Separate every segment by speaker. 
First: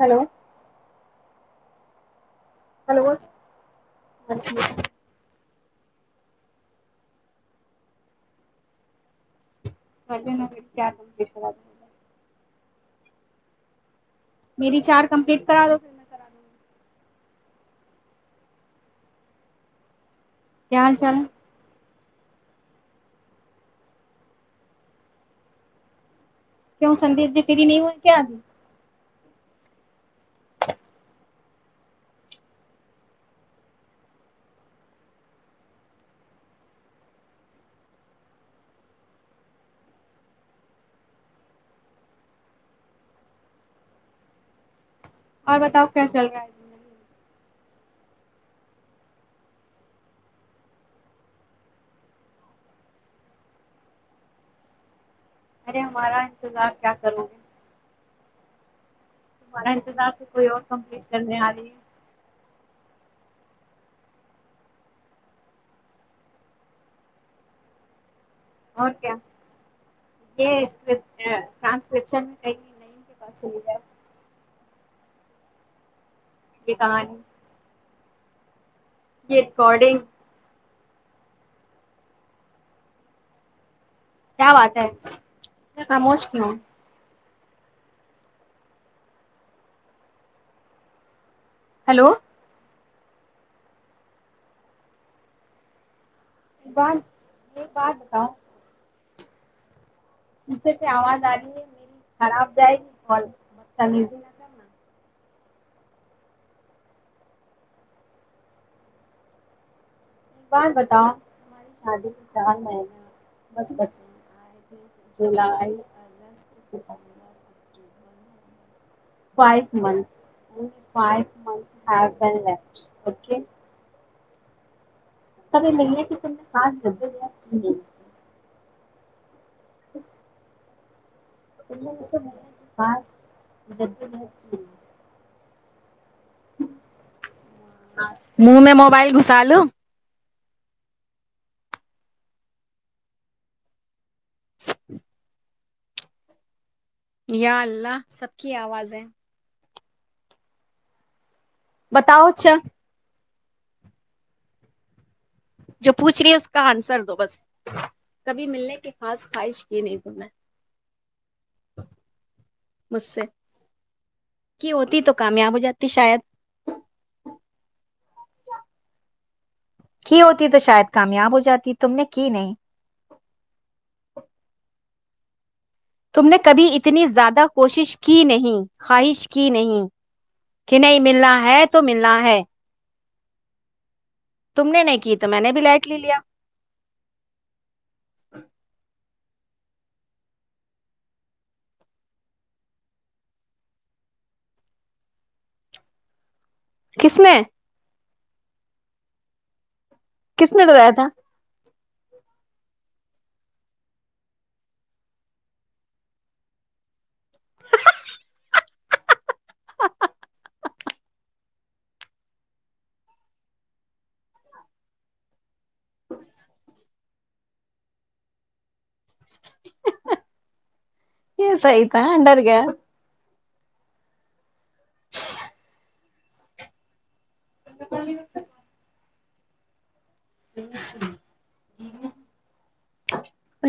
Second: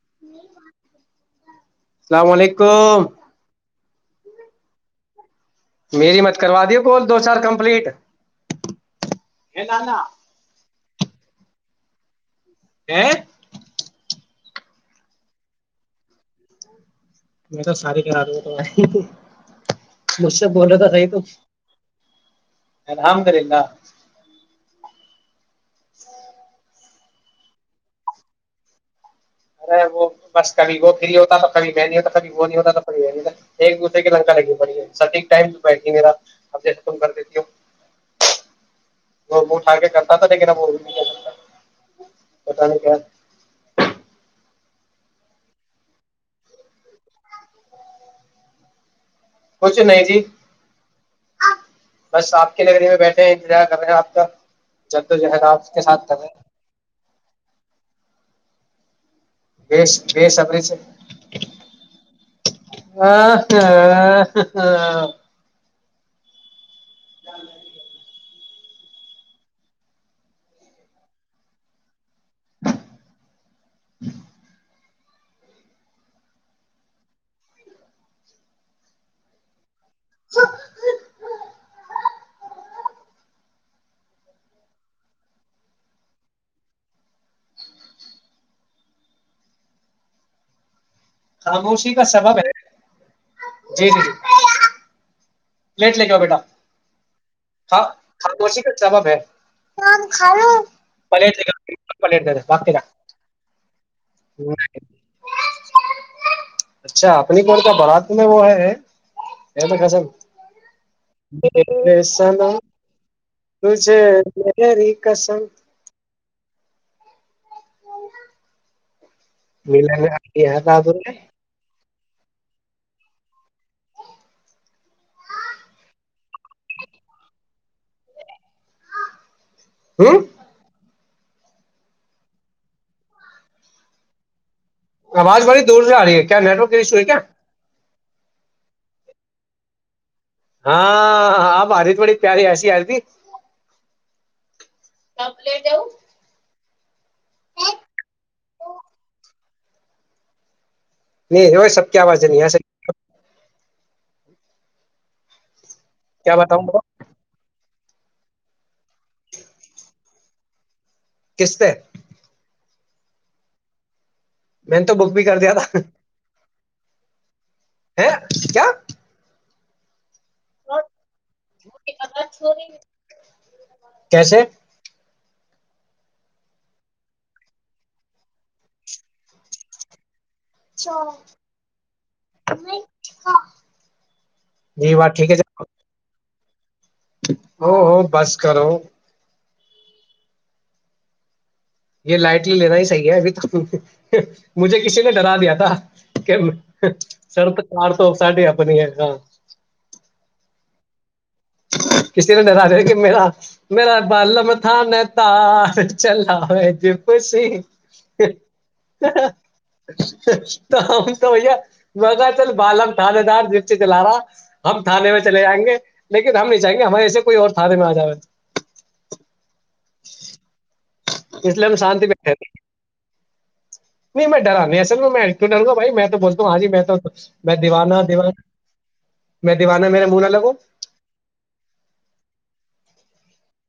Speaker 1: hello
Speaker 2: السلام علیکم ک
Speaker 1: اچھا
Speaker 2: میری مت کروا دیے کوول دو چار کمپلیٹ لانا
Speaker 1: [inaudible]
Speaker 2: ا [inaudible]
Speaker 1: میری چار کمپلیٹ کرا دو پھر میں کرا دووں
Speaker 2: میں تو ساری کرا رہی ہ تو مجھ سے بول رہے تھا صحی تو الام کرے گا ہ
Speaker 1: کی ہوں سدیپ ج تری نہیں ہوئی کیا آگھی
Speaker 2: ارے وہ بس کبھی وہ فری ہوتا کبھی میں نہیں ہوتا کبھی وہ نہیں ہوتاڑ ایک دوسرے کے لنکا لگی پڑی سٹھیک ٹائم تو بیٹھی میرا ابم کر دیتی ہوں وہ اٹھا کے کرتا تھا لیکن اب وہ نہیں سکتا کیا
Speaker 1: اور بتاؤ کیا چل رہا ہے زی
Speaker 2: کچھ نہیں جی بس آپ کے لائبریری میں بیٹھے ہیں انتظار کر رہے ہیں آپ کا جب
Speaker 1: ارے ہمارا انتظار کیا کروں گی تمہارا
Speaker 2: بے
Speaker 1: انتظار سے
Speaker 2: بے
Speaker 1: کوئی اور
Speaker 2: صبری سے
Speaker 1: کمپلیٹ کرنے آ رہی ہے
Speaker 2: [unintelligible] ج [inaudible]
Speaker 1: اور کیا یہ شرمٹ اگلی نم کے پاس چلی جائے [unintelligible] یہ ریکارڈنگ [inaudible] کیا وٹ ہے کا موج کیوں
Speaker 2: خاموشی کا سبب ہے جی جی جی پلیٹ لے کے بیٹھے ہاں ہاں تووش کا سباب ہے
Speaker 1: پوچھے تھ آواز آ
Speaker 2: پلیٹ لے
Speaker 1: رہی ہے
Speaker 2: کے
Speaker 1: میری
Speaker 2: پلیٹ دے دے
Speaker 1: خراب
Speaker 2: بھاگ کے
Speaker 1: جائے
Speaker 2: جا
Speaker 1: گیز ن
Speaker 2: اچھا اپنی کون کیا بارات میں وہ ہے یہ تو قسم سنم تیری قسم
Speaker 1: [inaudible] فائو
Speaker 2: ملن
Speaker 1: منتھس ہاف ایند لیفٹ ہ جب کی نہیں
Speaker 2: ہ [unintelligible]
Speaker 1: ج [unintelligible]
Speaker 2: آواز بڑی دور سے آ رہی ہے کیا نٹ کو ہے کیا
Speaker 1: منہ میں موبائل گسالو
Speaker 2: ہاں آب آرہی تھوڑی بڑی پیاری سی
Speaker 1: یا اللہ سب کی آواز ہے
Speaker 2: نہیں ہو سب کیا آواج ہے نہیں سے
Speaker 1: جو پوچھ رہی
Speaker 2: کیا
Speaker 1: ہے اس
Speaker 2: بتاؤں
Speaker 1: کا
Speaker 2: ب
Speaker 1: آنسر دو بس کبھی ملنے کے خاص خوائش کی نہیں تو میں
Speaker 2: قسطے
Speaker 1: مجھسے
Speaker 2: میں نے تو بک بھی کر دیا تھا ہے کیا
Speaker 1: کی ہوتی تو شاید کامیاب ہو جاتی تم نے کی نہیں
Speaker 2: کیسے
Speaker 1: تم نے کبھی اتنی زیادہ کوشش کی نہیں خواہش کی نہیں کہ نہیں ملنا ہے تو ملنا ہے تم نے نہیں کی تو میں نے بھی لائٹ لے لیا
Speaker 2: ہو ہو بس کرو یہ لائٹلی لینا ہی صحیح ہے ابھی تک مجھے کسی نے ڈرا دیا تھا کہ
Speaker 1: کس نے
Speaker 2: سڑ تو کار تو ساے اپنی ہے ہاں
Speaker 1: کس نے رہایا تھا
Speaker 2: کسی نے ڈرا د ہو کہ میرا میرا بال متان تار چلا ہو جی [inaudible] تو ہم تو بیا ب چل بالم تھاانے دار ج سے چلا رہا ہم تھانے میں چلے جائیں گے لیکن ہم نہیں چاہیں گے ہمارے ایسے کوئی اور تھادے میں آ جا رہا
Speaker 1: یہسئیتا ہڈار کا
Speaker 2: نہیں میں ڈرا نہیں اصل میں کیوں ڈروں گ بھائی میں تو بولتا ہوں ہاں جی میں تو میں دیوانا دیانا میں دیوانہ میرا ملا لگو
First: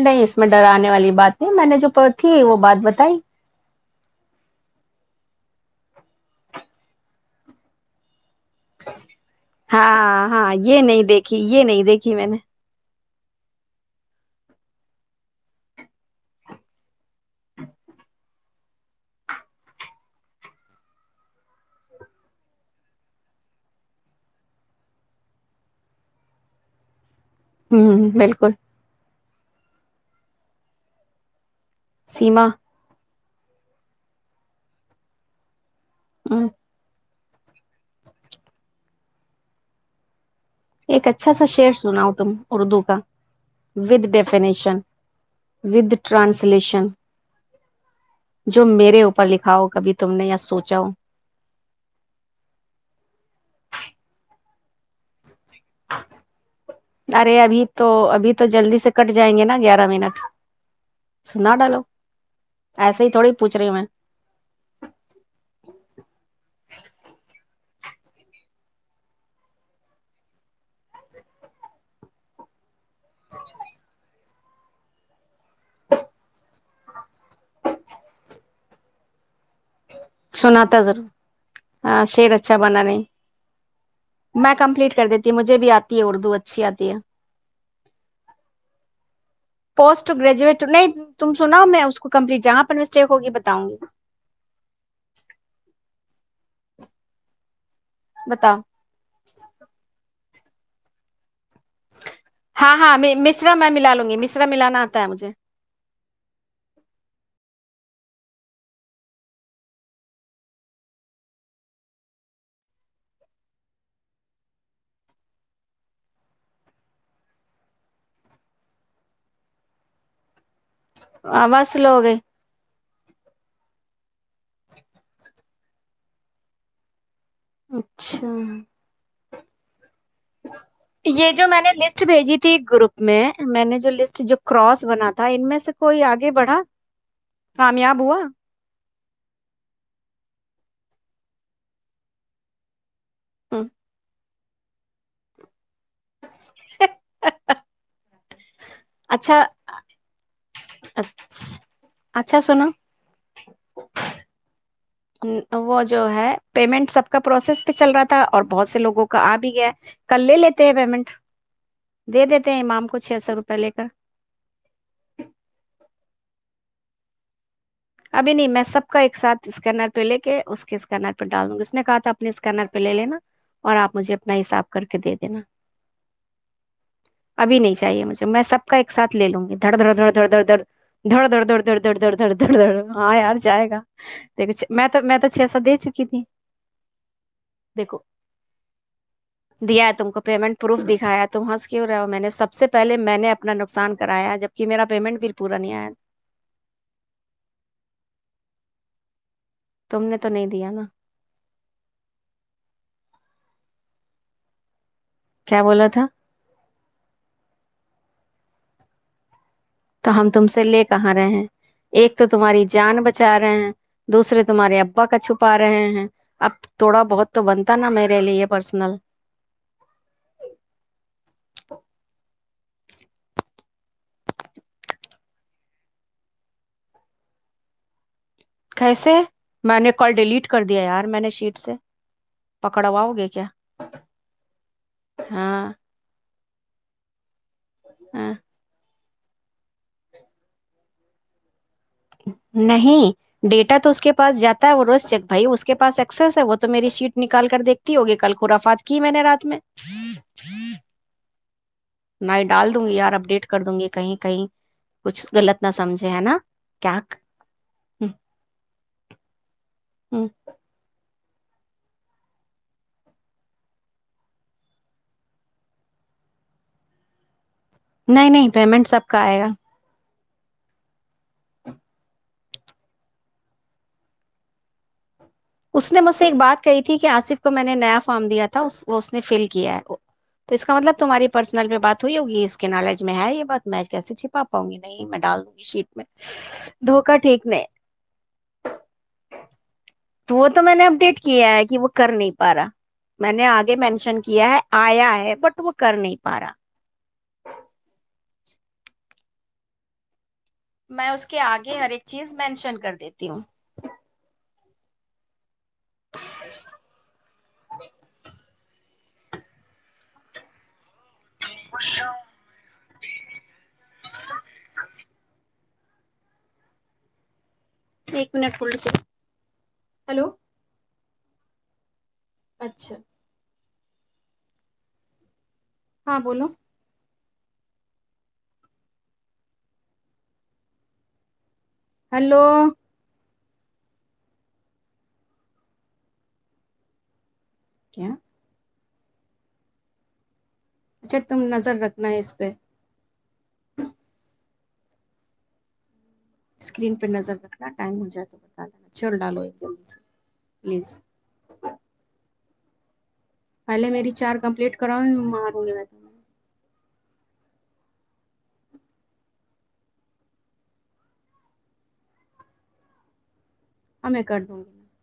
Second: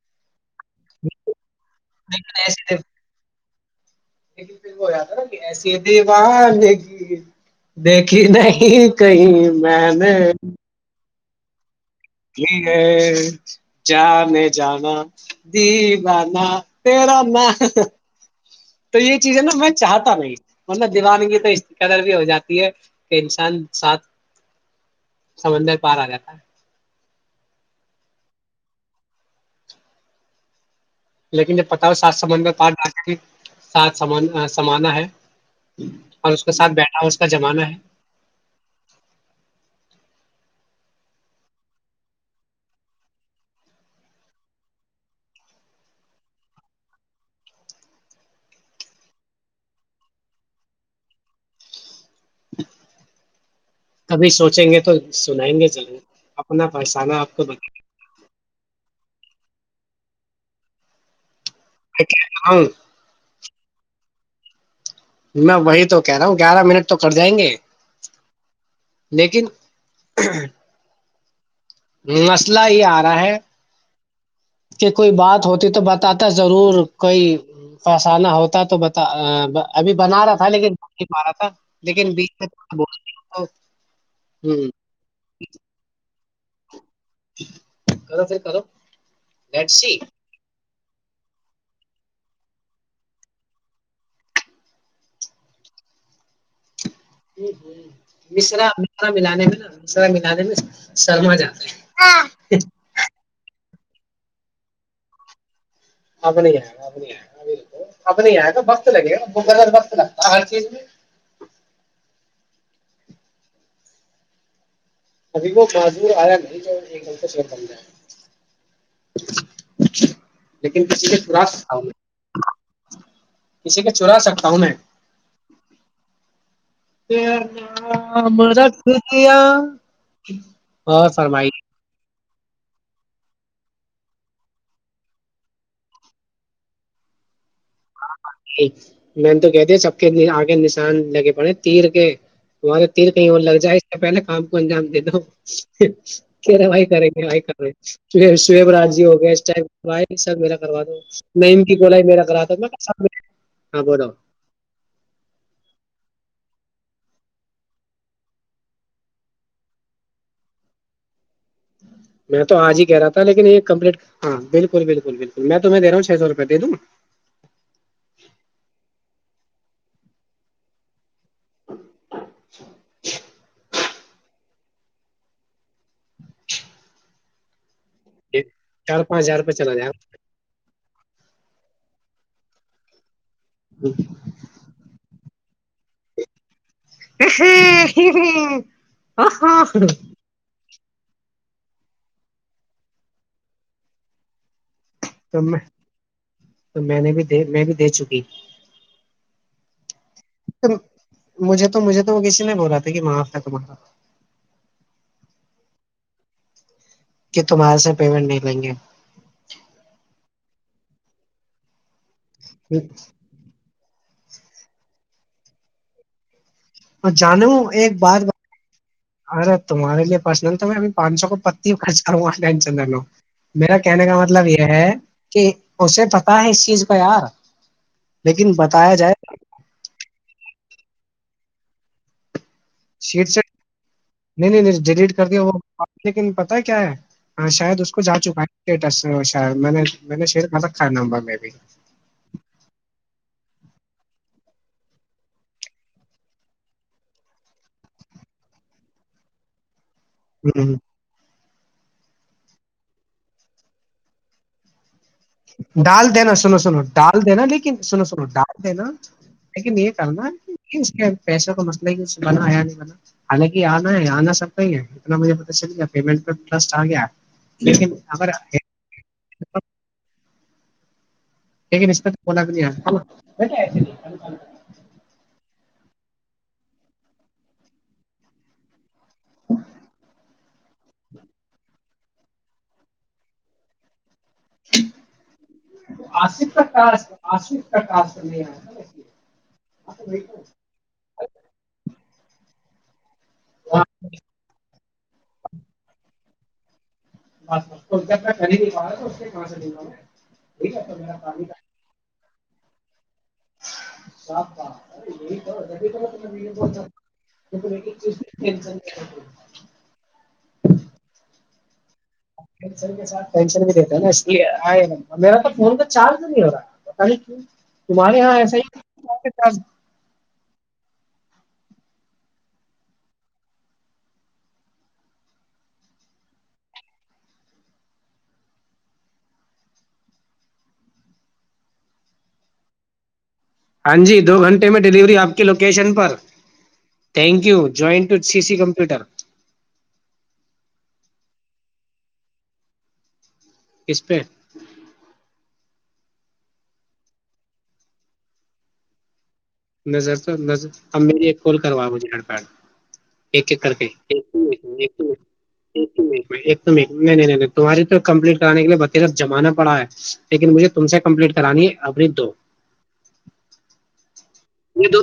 Speaker 1: نہیںس اس میں ڈراننے والی بات ہے میں نے جو پڑ تھی
Speaker 2: لیکن
Speaker 1: وہ
Speaker 2: ایسے
Speaker 1: بات بتائی
Speaker 2: لیکن پھر وہ ج تھا نا ایسی دیوان دیکھیھی نہیں کہ کہیں میں نے
Speaker 1: کہ یہ نہیں دیک
Speaker 2: ٹھیک ہے میں جانا دی با تیرا میں تو یہ چیز ہے نا میں چاہتا نہیں ورن دیوانگی تو اس قدر بھی ہو جاتی ہے کہ انسان ساتھ سمندر پار آ جاتا ہے
Speaker 1: ہوں بالکل
Speaker 2: لیکن جب پتاؤ سات سبند
Speaker 1: سیما
Speaker 2: میں ساتھ سمان سمانا ہے اور
Speaker 1: ہ
Speaker 2: اس کے ساتھ بیٹھا اس کا زمانہ ہے
Speaker 1: ایک اچھا سا شر سناؤ تم اردو کا وت ڈیفینیشن ودھ ٹرانسلیشن جو میرے اوپر لکھا ہو کبھی تم نے یا سوچا ہو
Speaker 2: کبھی سوچیں گے تو سنائیں گے چلیں اپنا پہچانہ آپ
Speaker 1: ارے
Speaker 2: کو بت
Speaker 1: ابھی تو ابھی تو جلدی سے کٹ جائیں گے نا گیارہ منٹ سنا ڈالو
Speaker 2: بتا
Speaker 1: ایسے ہی تھوڑی پوچھ رہی ہوں میں
Speaker 2: میں وہی تو کہہ رہا ہوں گیارہ منٹ تو کر جائیں گے لیکن مسئلہ ہی آار [inaudible] کہ کوئی بات ہو [unintelligible] تو بتاتا ضرور کوئی پسانا ہوتا تو بتا [unintelligible] [unintelligible] رہا تھا لیکن
Speaker 1: سناتا
Speaker 2: بن
Speaker 1: ضرور
Speaker 2: نہیں پا رہا تھا
Speaker 1: ہاں
Speaker 2: لیکن
Speaker 1: شیر
Speaker 2: بیچ میں
Speaker 1: اچھا
Speaker 2: تھوڑا
Speaker 1: بنانے
Speaker 2: ہ
Speaker 1: میں کمپلیٹ کر دیتی مجھے بھی آتی ہے اردو اچ اچھی آتی ہے [unintelligible]
Speaker 2: کرو پھر کرو بیٹسی [unintelligible]
Speaker 1: پوسٹ گریجویٹ نہیں تم سناؤ میں اس کو کمپلیٹ جہاں پر مسٹیک ہوگی بتاؤں گی [unintelligible]
Speaker 2: جی [unintelligible]
Speaker 1: بتاؤ
Speaker 2: مشرا مشرا ملانے میں نا مشرا ملانے میں [unintelligible] شرما جا [unintelligible]
Speaker 1: ہاں ہاں مشرا میں [unintelligible] ل لوں گی مشرا ملانا آتا ہے مجھے [unintelligible]
Speaker 2: اب نہیں آئے گا اب نہیں آئے گا بک اب نہیں آ گا وقت لگے گا بر وقت لگتا ہر چیز میں ابھی وہ معذور آیا نہیں جو ایک گل کو شیر کرنے لیکن کسی پ تھوراس
Speaker 1: آواز
Speaker 2: تھاؤ
Speaker 1: سلو ہو گئی
Speaker 2: کسی کے چرا سکتے کؤ نہیں پ
Speaker 1: اچھا
Speaker 2: مراٹیا
Speaker 1: یہ جو میں نے لسٹ بھیجی تھی ایک گروپ میں میں نے جو لسٹ جو کراس بنا تھا ان میں سے کوئی آگے بڑھا کامیاب ہوا
Speaker 2: میں تو کہتی سب کے آ نشان لگے پڑے تیر کے تمہارے دل کہیں اور لگ جائے اس سے پہلے کام پنجام د تو کہ را بائی کرے کہ وائی کرے کری باجی ہو گیا
Speaker 1: اچھا
Speaker 2: اس سر میرا کروا دو نم کی کوو میرا
Speaker 1: اچھا
Speaker 2: کرا
Speaker 1: سنو
Speaker 2: ہاں ب رہ
Speaker 1: وہ جو ہے پیمنٹ سب کا پروسیس پہ چل رہا تھا اور بہت سے لوگوں کا آ بھی گیا ہے کل لے لیتے ہیں پیمنٹ دے
Speaker 2: میں
Speaker 1: دیتے
Speaker 2: تو
Speaker 1: ہیں
Speaker 2: آج ہی
Speaker 1: امام
Speaker 2: کہہ
Speaker 1: کو
Speaker 2: رہا
Speaker 1: چھ
Speaker 2: تھا
Speaker 1: سو
Speaker 2: لیکن
Speaker 1: روپے
Speaker 2: یہ
Speaker 1: لے کر
Speaker 2: کمپلیٹ ہاں بالکل بالکل بالکل میں تمہیں دے رہا ہوں چھ سو روپے دوں [inaudible]
Speaker 1: ابھی نہیں میں سب کا ایک سھ اسک نٹ پہ لے کے اس کے اس کا ن ڈال دوں گی اس نے کہا تھا اپنے اسکینر پہ لے لینا اور آپ مجھے اپنا حساب کر کے دے دینا ابھی نہیں چاہیے مجھے تو میں سب کا ایک
Speaker 2: چار پانچ
Speaker 1: ساتھے
Speaker 2: ہزار
Speaker 1: لوں
Speaker 2: روپئے
Speaker 1: گی دڑ
Speaker 2: چلا جائے
Speaker 1: دڑ
Speaker 2: گا
Speaker 1: دھڑ دھڑ دھڑ دھر دڑ دڑ دڑ دڑ د د دڑ ڑ آاں ار جائے گا کچھ میں تو میں تو اچھے ایسا دے چکی تھی دیکھو
Speaker 2: ہ آ
Speaker 1: دیا ہے تم کو
Speaker 2: ہ
Speaker 1: پیمنٹ پروف دکھایا تو وہاں سے کی ہو رہا ہو میں نے سب سے پہلے میں نے اپنا نقصان کرایا جب
Speaker 2: تو میں تو میں نے بھی د میں بھی دے چکی
Speaker 1: تم نے تو نہیں دیا نا
Speaker 2: مجھے تو مجھے تو وہ کسی نے بولا تھا کہ وہاں تو بنا
Speaker 1: کیا بولا تھا
Speaker 2: کہ تمہارے سے پیمنٹ نہیں لیں گے
Speaker 1: تو ہم تم سے لے کہاں رہے ہیں ایک تو تمہاری جان بچا رہے ہیں دوسرے تمہارے ابا کا چھپا رہے ہیں اب تھوڑا
Speaker 2: اور
Speaker 1: بہت تو
Speaker 2: جان
Speaker 1: بنتا نا
Speaker 2: ایک
Speaker 1: میرے
Speaker 2: بار
Speaker 1: لیے پرسنل
Speaker 2: ارے تمہارے لیے پرسنل تو میںب پانچ سو کو پتی بچا چندر میرا کہنے کا مطلب یہ ہے کہ اسے پتا ہے اس چیز کا یار لیکن بتایا
Speaker 1: کیسے
Speaker 2: جائے
Speaker 1: میں نے کال ڈیلیٹ کر دیا یار میں نے شیٹ سے پکڑواؤ گے
Speaker 2: شیٹ سے
Speaker 1: کیا
Speaker 2: نہیں نہیں نہیں ڈیلیٹ کر دیا وہ
Speaker 1: ہاں
Speaker 2: لیکن پ پتا کیا ہے اید اس کو جا
Speaker 1: ہاں
Speaker 2: چکا ہے اسٹیٹس سے میں نے میں نے شر ملب کھانا ہوبا میں بھی
Speaker 1: نہیں ڈیٹا تو اس کے پاس جاتا ہے وہ روز بھائی اس کے پاس اسس ہے وہ تو میری شیٹ نکال کر دیکھتی ہوگی کل خورافات کی میں نے رات میں
Speaker 2: ہوں
Speaker 1: میں ڈال دوں گی یار اپ ڈیٹ کر دوں گی کہیں کہیں کچھ غلط نہ
Speaker 2: ڈال
Speaker 1: سمجھے ہے
Speaker 2: دینا
Speaker 1: نا
Speaker 2: سنو سنو
Speaker 1: کیا
Speaker 2: ڈال دینا لیکن سنو سنو ڈال دینا لیکن یہ کرنا پیسے کا مسئلہ ہی اس بنا یا نہیں بنا حالانکہ آنا ہے آنا سب کا ہی ہے اتنا مجھے پتا چل گیا پیمنٹ پ ٹرسٹ آ گیا لیکن اگر
Speaker 1: کایا
Speaker 2: لیکن اس پ تو بلا نہیں
Speaker 1: اس نے مجھ سے ایک بات کہی تھی کہ آصف کو میں نے نیا فارم دیا تھا اس وہ اس نے فل کیا ہے تو اس کا مطلب تمہاری پرسنل میں بات ہوئی ہوگی اس کے نالج میں ہے یہ بات میں کیے چھپ پا پاؤں گی نہیں میں ڈال دوں گی شیٹ میں
Speaker 2: آصف کا ٹاسک
Speaker 1: دھوکا ٹھیک نہیں
Speaker 2: آصف کا ٹاسک نہیں آیا
Speaker 1: تو وہ تو میں نے اپڈیٹ کیا ہے کہ وہ کر نہیں پا رہا میں نے آگے مینشن کیا ہے آیا ہے بٹ وہ کر نہیں پارا
Speaker 2: بس بس تو اننا کر ہی نہیں پا رہا تو اس کے کہاں سے دوں گا میں ٹھیک ہے تو
Speaker 1: میں اس کے آگے ہر ایک چیز مینشن کر د
Speaker 2: سپ ظغ کککززرظںںنن
Speaker 1: ج خش
Speaker 2: ٹینشن بھی دیتے نا اس لیےئے میرا تو فون تو چارج نہیں ہو رہا ہے پتا نہیں کیوں تمہارے یہاں ایسا ہی
Speaker 1: اچھا ہاں بولو ہلو
Speaker 2: ہاں جی دو گھنٹے میں ڈلیوری آپ کی لوکیشن پر تھینک یو یوائنٹ
Speaker 1: کیا
Speaker 2: سی سی کمپیوٹر
Speaker 1: اچھا تم نظر رکھنا ہے اس پہ
Speaker 2: کس پہ
Speaker 1: اسکرین پہ نظر رکھنا ٹائم ہو جائے تو بتا دینا چل ڈالو جلدی سے
Speaker 2: نظر تو ن
Speaker 1: پلیز
Speaker 2: ہمری ایک کال کروا مجھے ہڈ پ ایک ایک کرتے
Speaker 1: پہلے میری
Speaker 2: یں
Speaker 1: چار کمپلیٹ کراؤ ماروں گی میں تمہیں
Speaker 2: نہیں نہیں نہیں تمہاری تو کمپلیٹ کرانے کے لیے بتییرف جمانا پڑا ہے لیکن مجھے تم سے کمپلیٹ کرانی ہے ابنی دو
Speaker 1: ہم میں کر دوں گی نا
Speaker 2: یہ دو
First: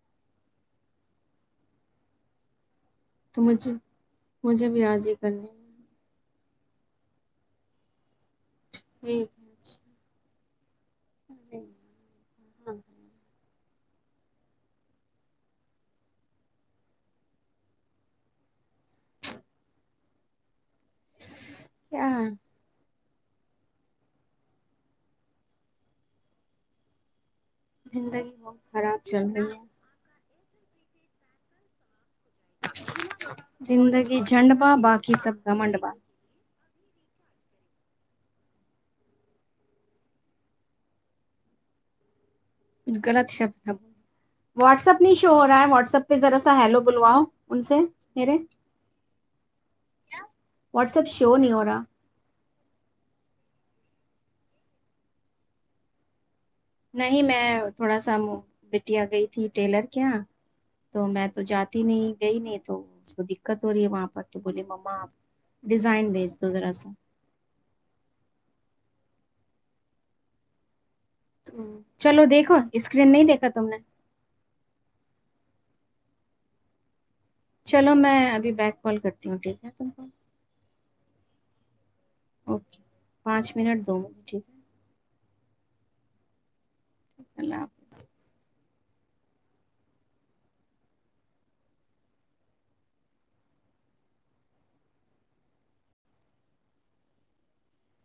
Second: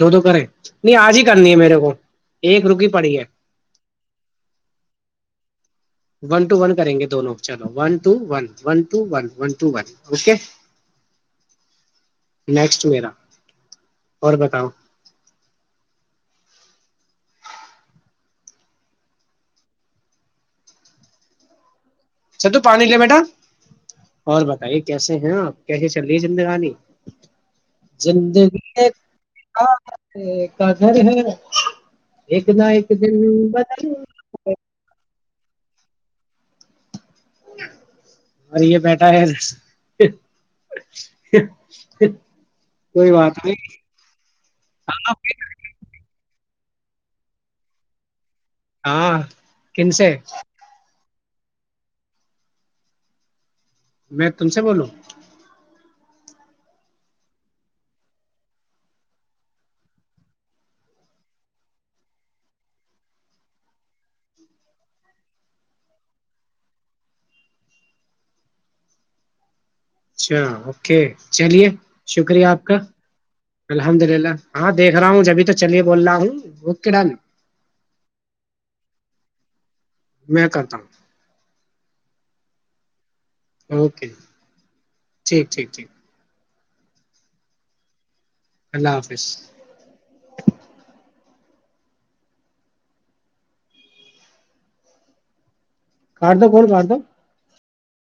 Speaker 2: دو دو کریں نہیں آج ہی کرنی ہے میرے کو ایک رکی پڑی ہے
Speaker 1: تو مجھے مجھے بھی راض ہی کرنی ہے
Speaker 2: ون ٹو ون کریں گے دونوں چلو one two two one one two one one two one okay next میرا اور بتاؤ اچھا تو پانی لے بیٹا اور بتے کیسے ہیں آپ کیسے چل رہی ہے زندگانی زندگی یہ کاجر ہے [unintelligible] نہ ایک دن بدل
Speaker 1: زندگی جھنڈپا باقی سب کمنڈپان [unintelligible]
Speaker 2: اور یہ بیٹا ہے [unintelligible]
Speaker 1: کچھ
Speaker 2: کوئی
Speaker 1: غط
Speaker 2: بات
Speaker 1: شبص
Speaker 2: نہیں
Speaker 1: واٹس ایپ نہیں شو ہو رہا ہے واٹسپ پہ ذرا ہیلو بلواؤ ان سے میرے
Speaker 2: ہاں کن سے
Speaker 1: کیوں نہیں ہو رہا
Speaker 2: میں تم سے بولوں
Speaker 1: نہیں میں تھوڑا سا بٹیا گئی تھی ٹیلر کے یہاں تو میں تو جاتی نہیں گئی نہیں تو اس کو دقت ہو رہی ہے وہاں پر تو بولے مما آپ ڈیزائن بھیج دو ذرا سا
Speaker 2: اچھا چلیے
Speaker 1: تو چلو
Speaker 2: شکریہ
Speaker 1: دیکھو
Speaker 2: آپ کا
Speaker 1: اسکرین نہیں دیکھا تم نے
Speaker 2: الحمد للہ ہاں دیکھ رہا ہوں جبھی تک چلیے بول رہا ہوں وہک ڈال [unintelligible]
Speaker 1: چلو میں ابھی بیک کال کرتی ہوں ٹھیک ہے تم کو
Speaker 2: میں کرتا
Speaker 1: اوکے [unintelligible] پانچ منٹ
Speaker 2: ہوں
Speaker 1: دو م ٹھیک ہے [unintelligible]
Speaker 2: جی [inaudible]
Speaker 1: اللہ حافظ
Speaker 2: اللہ حافظ کٹ دو کون کا دو [inaudible]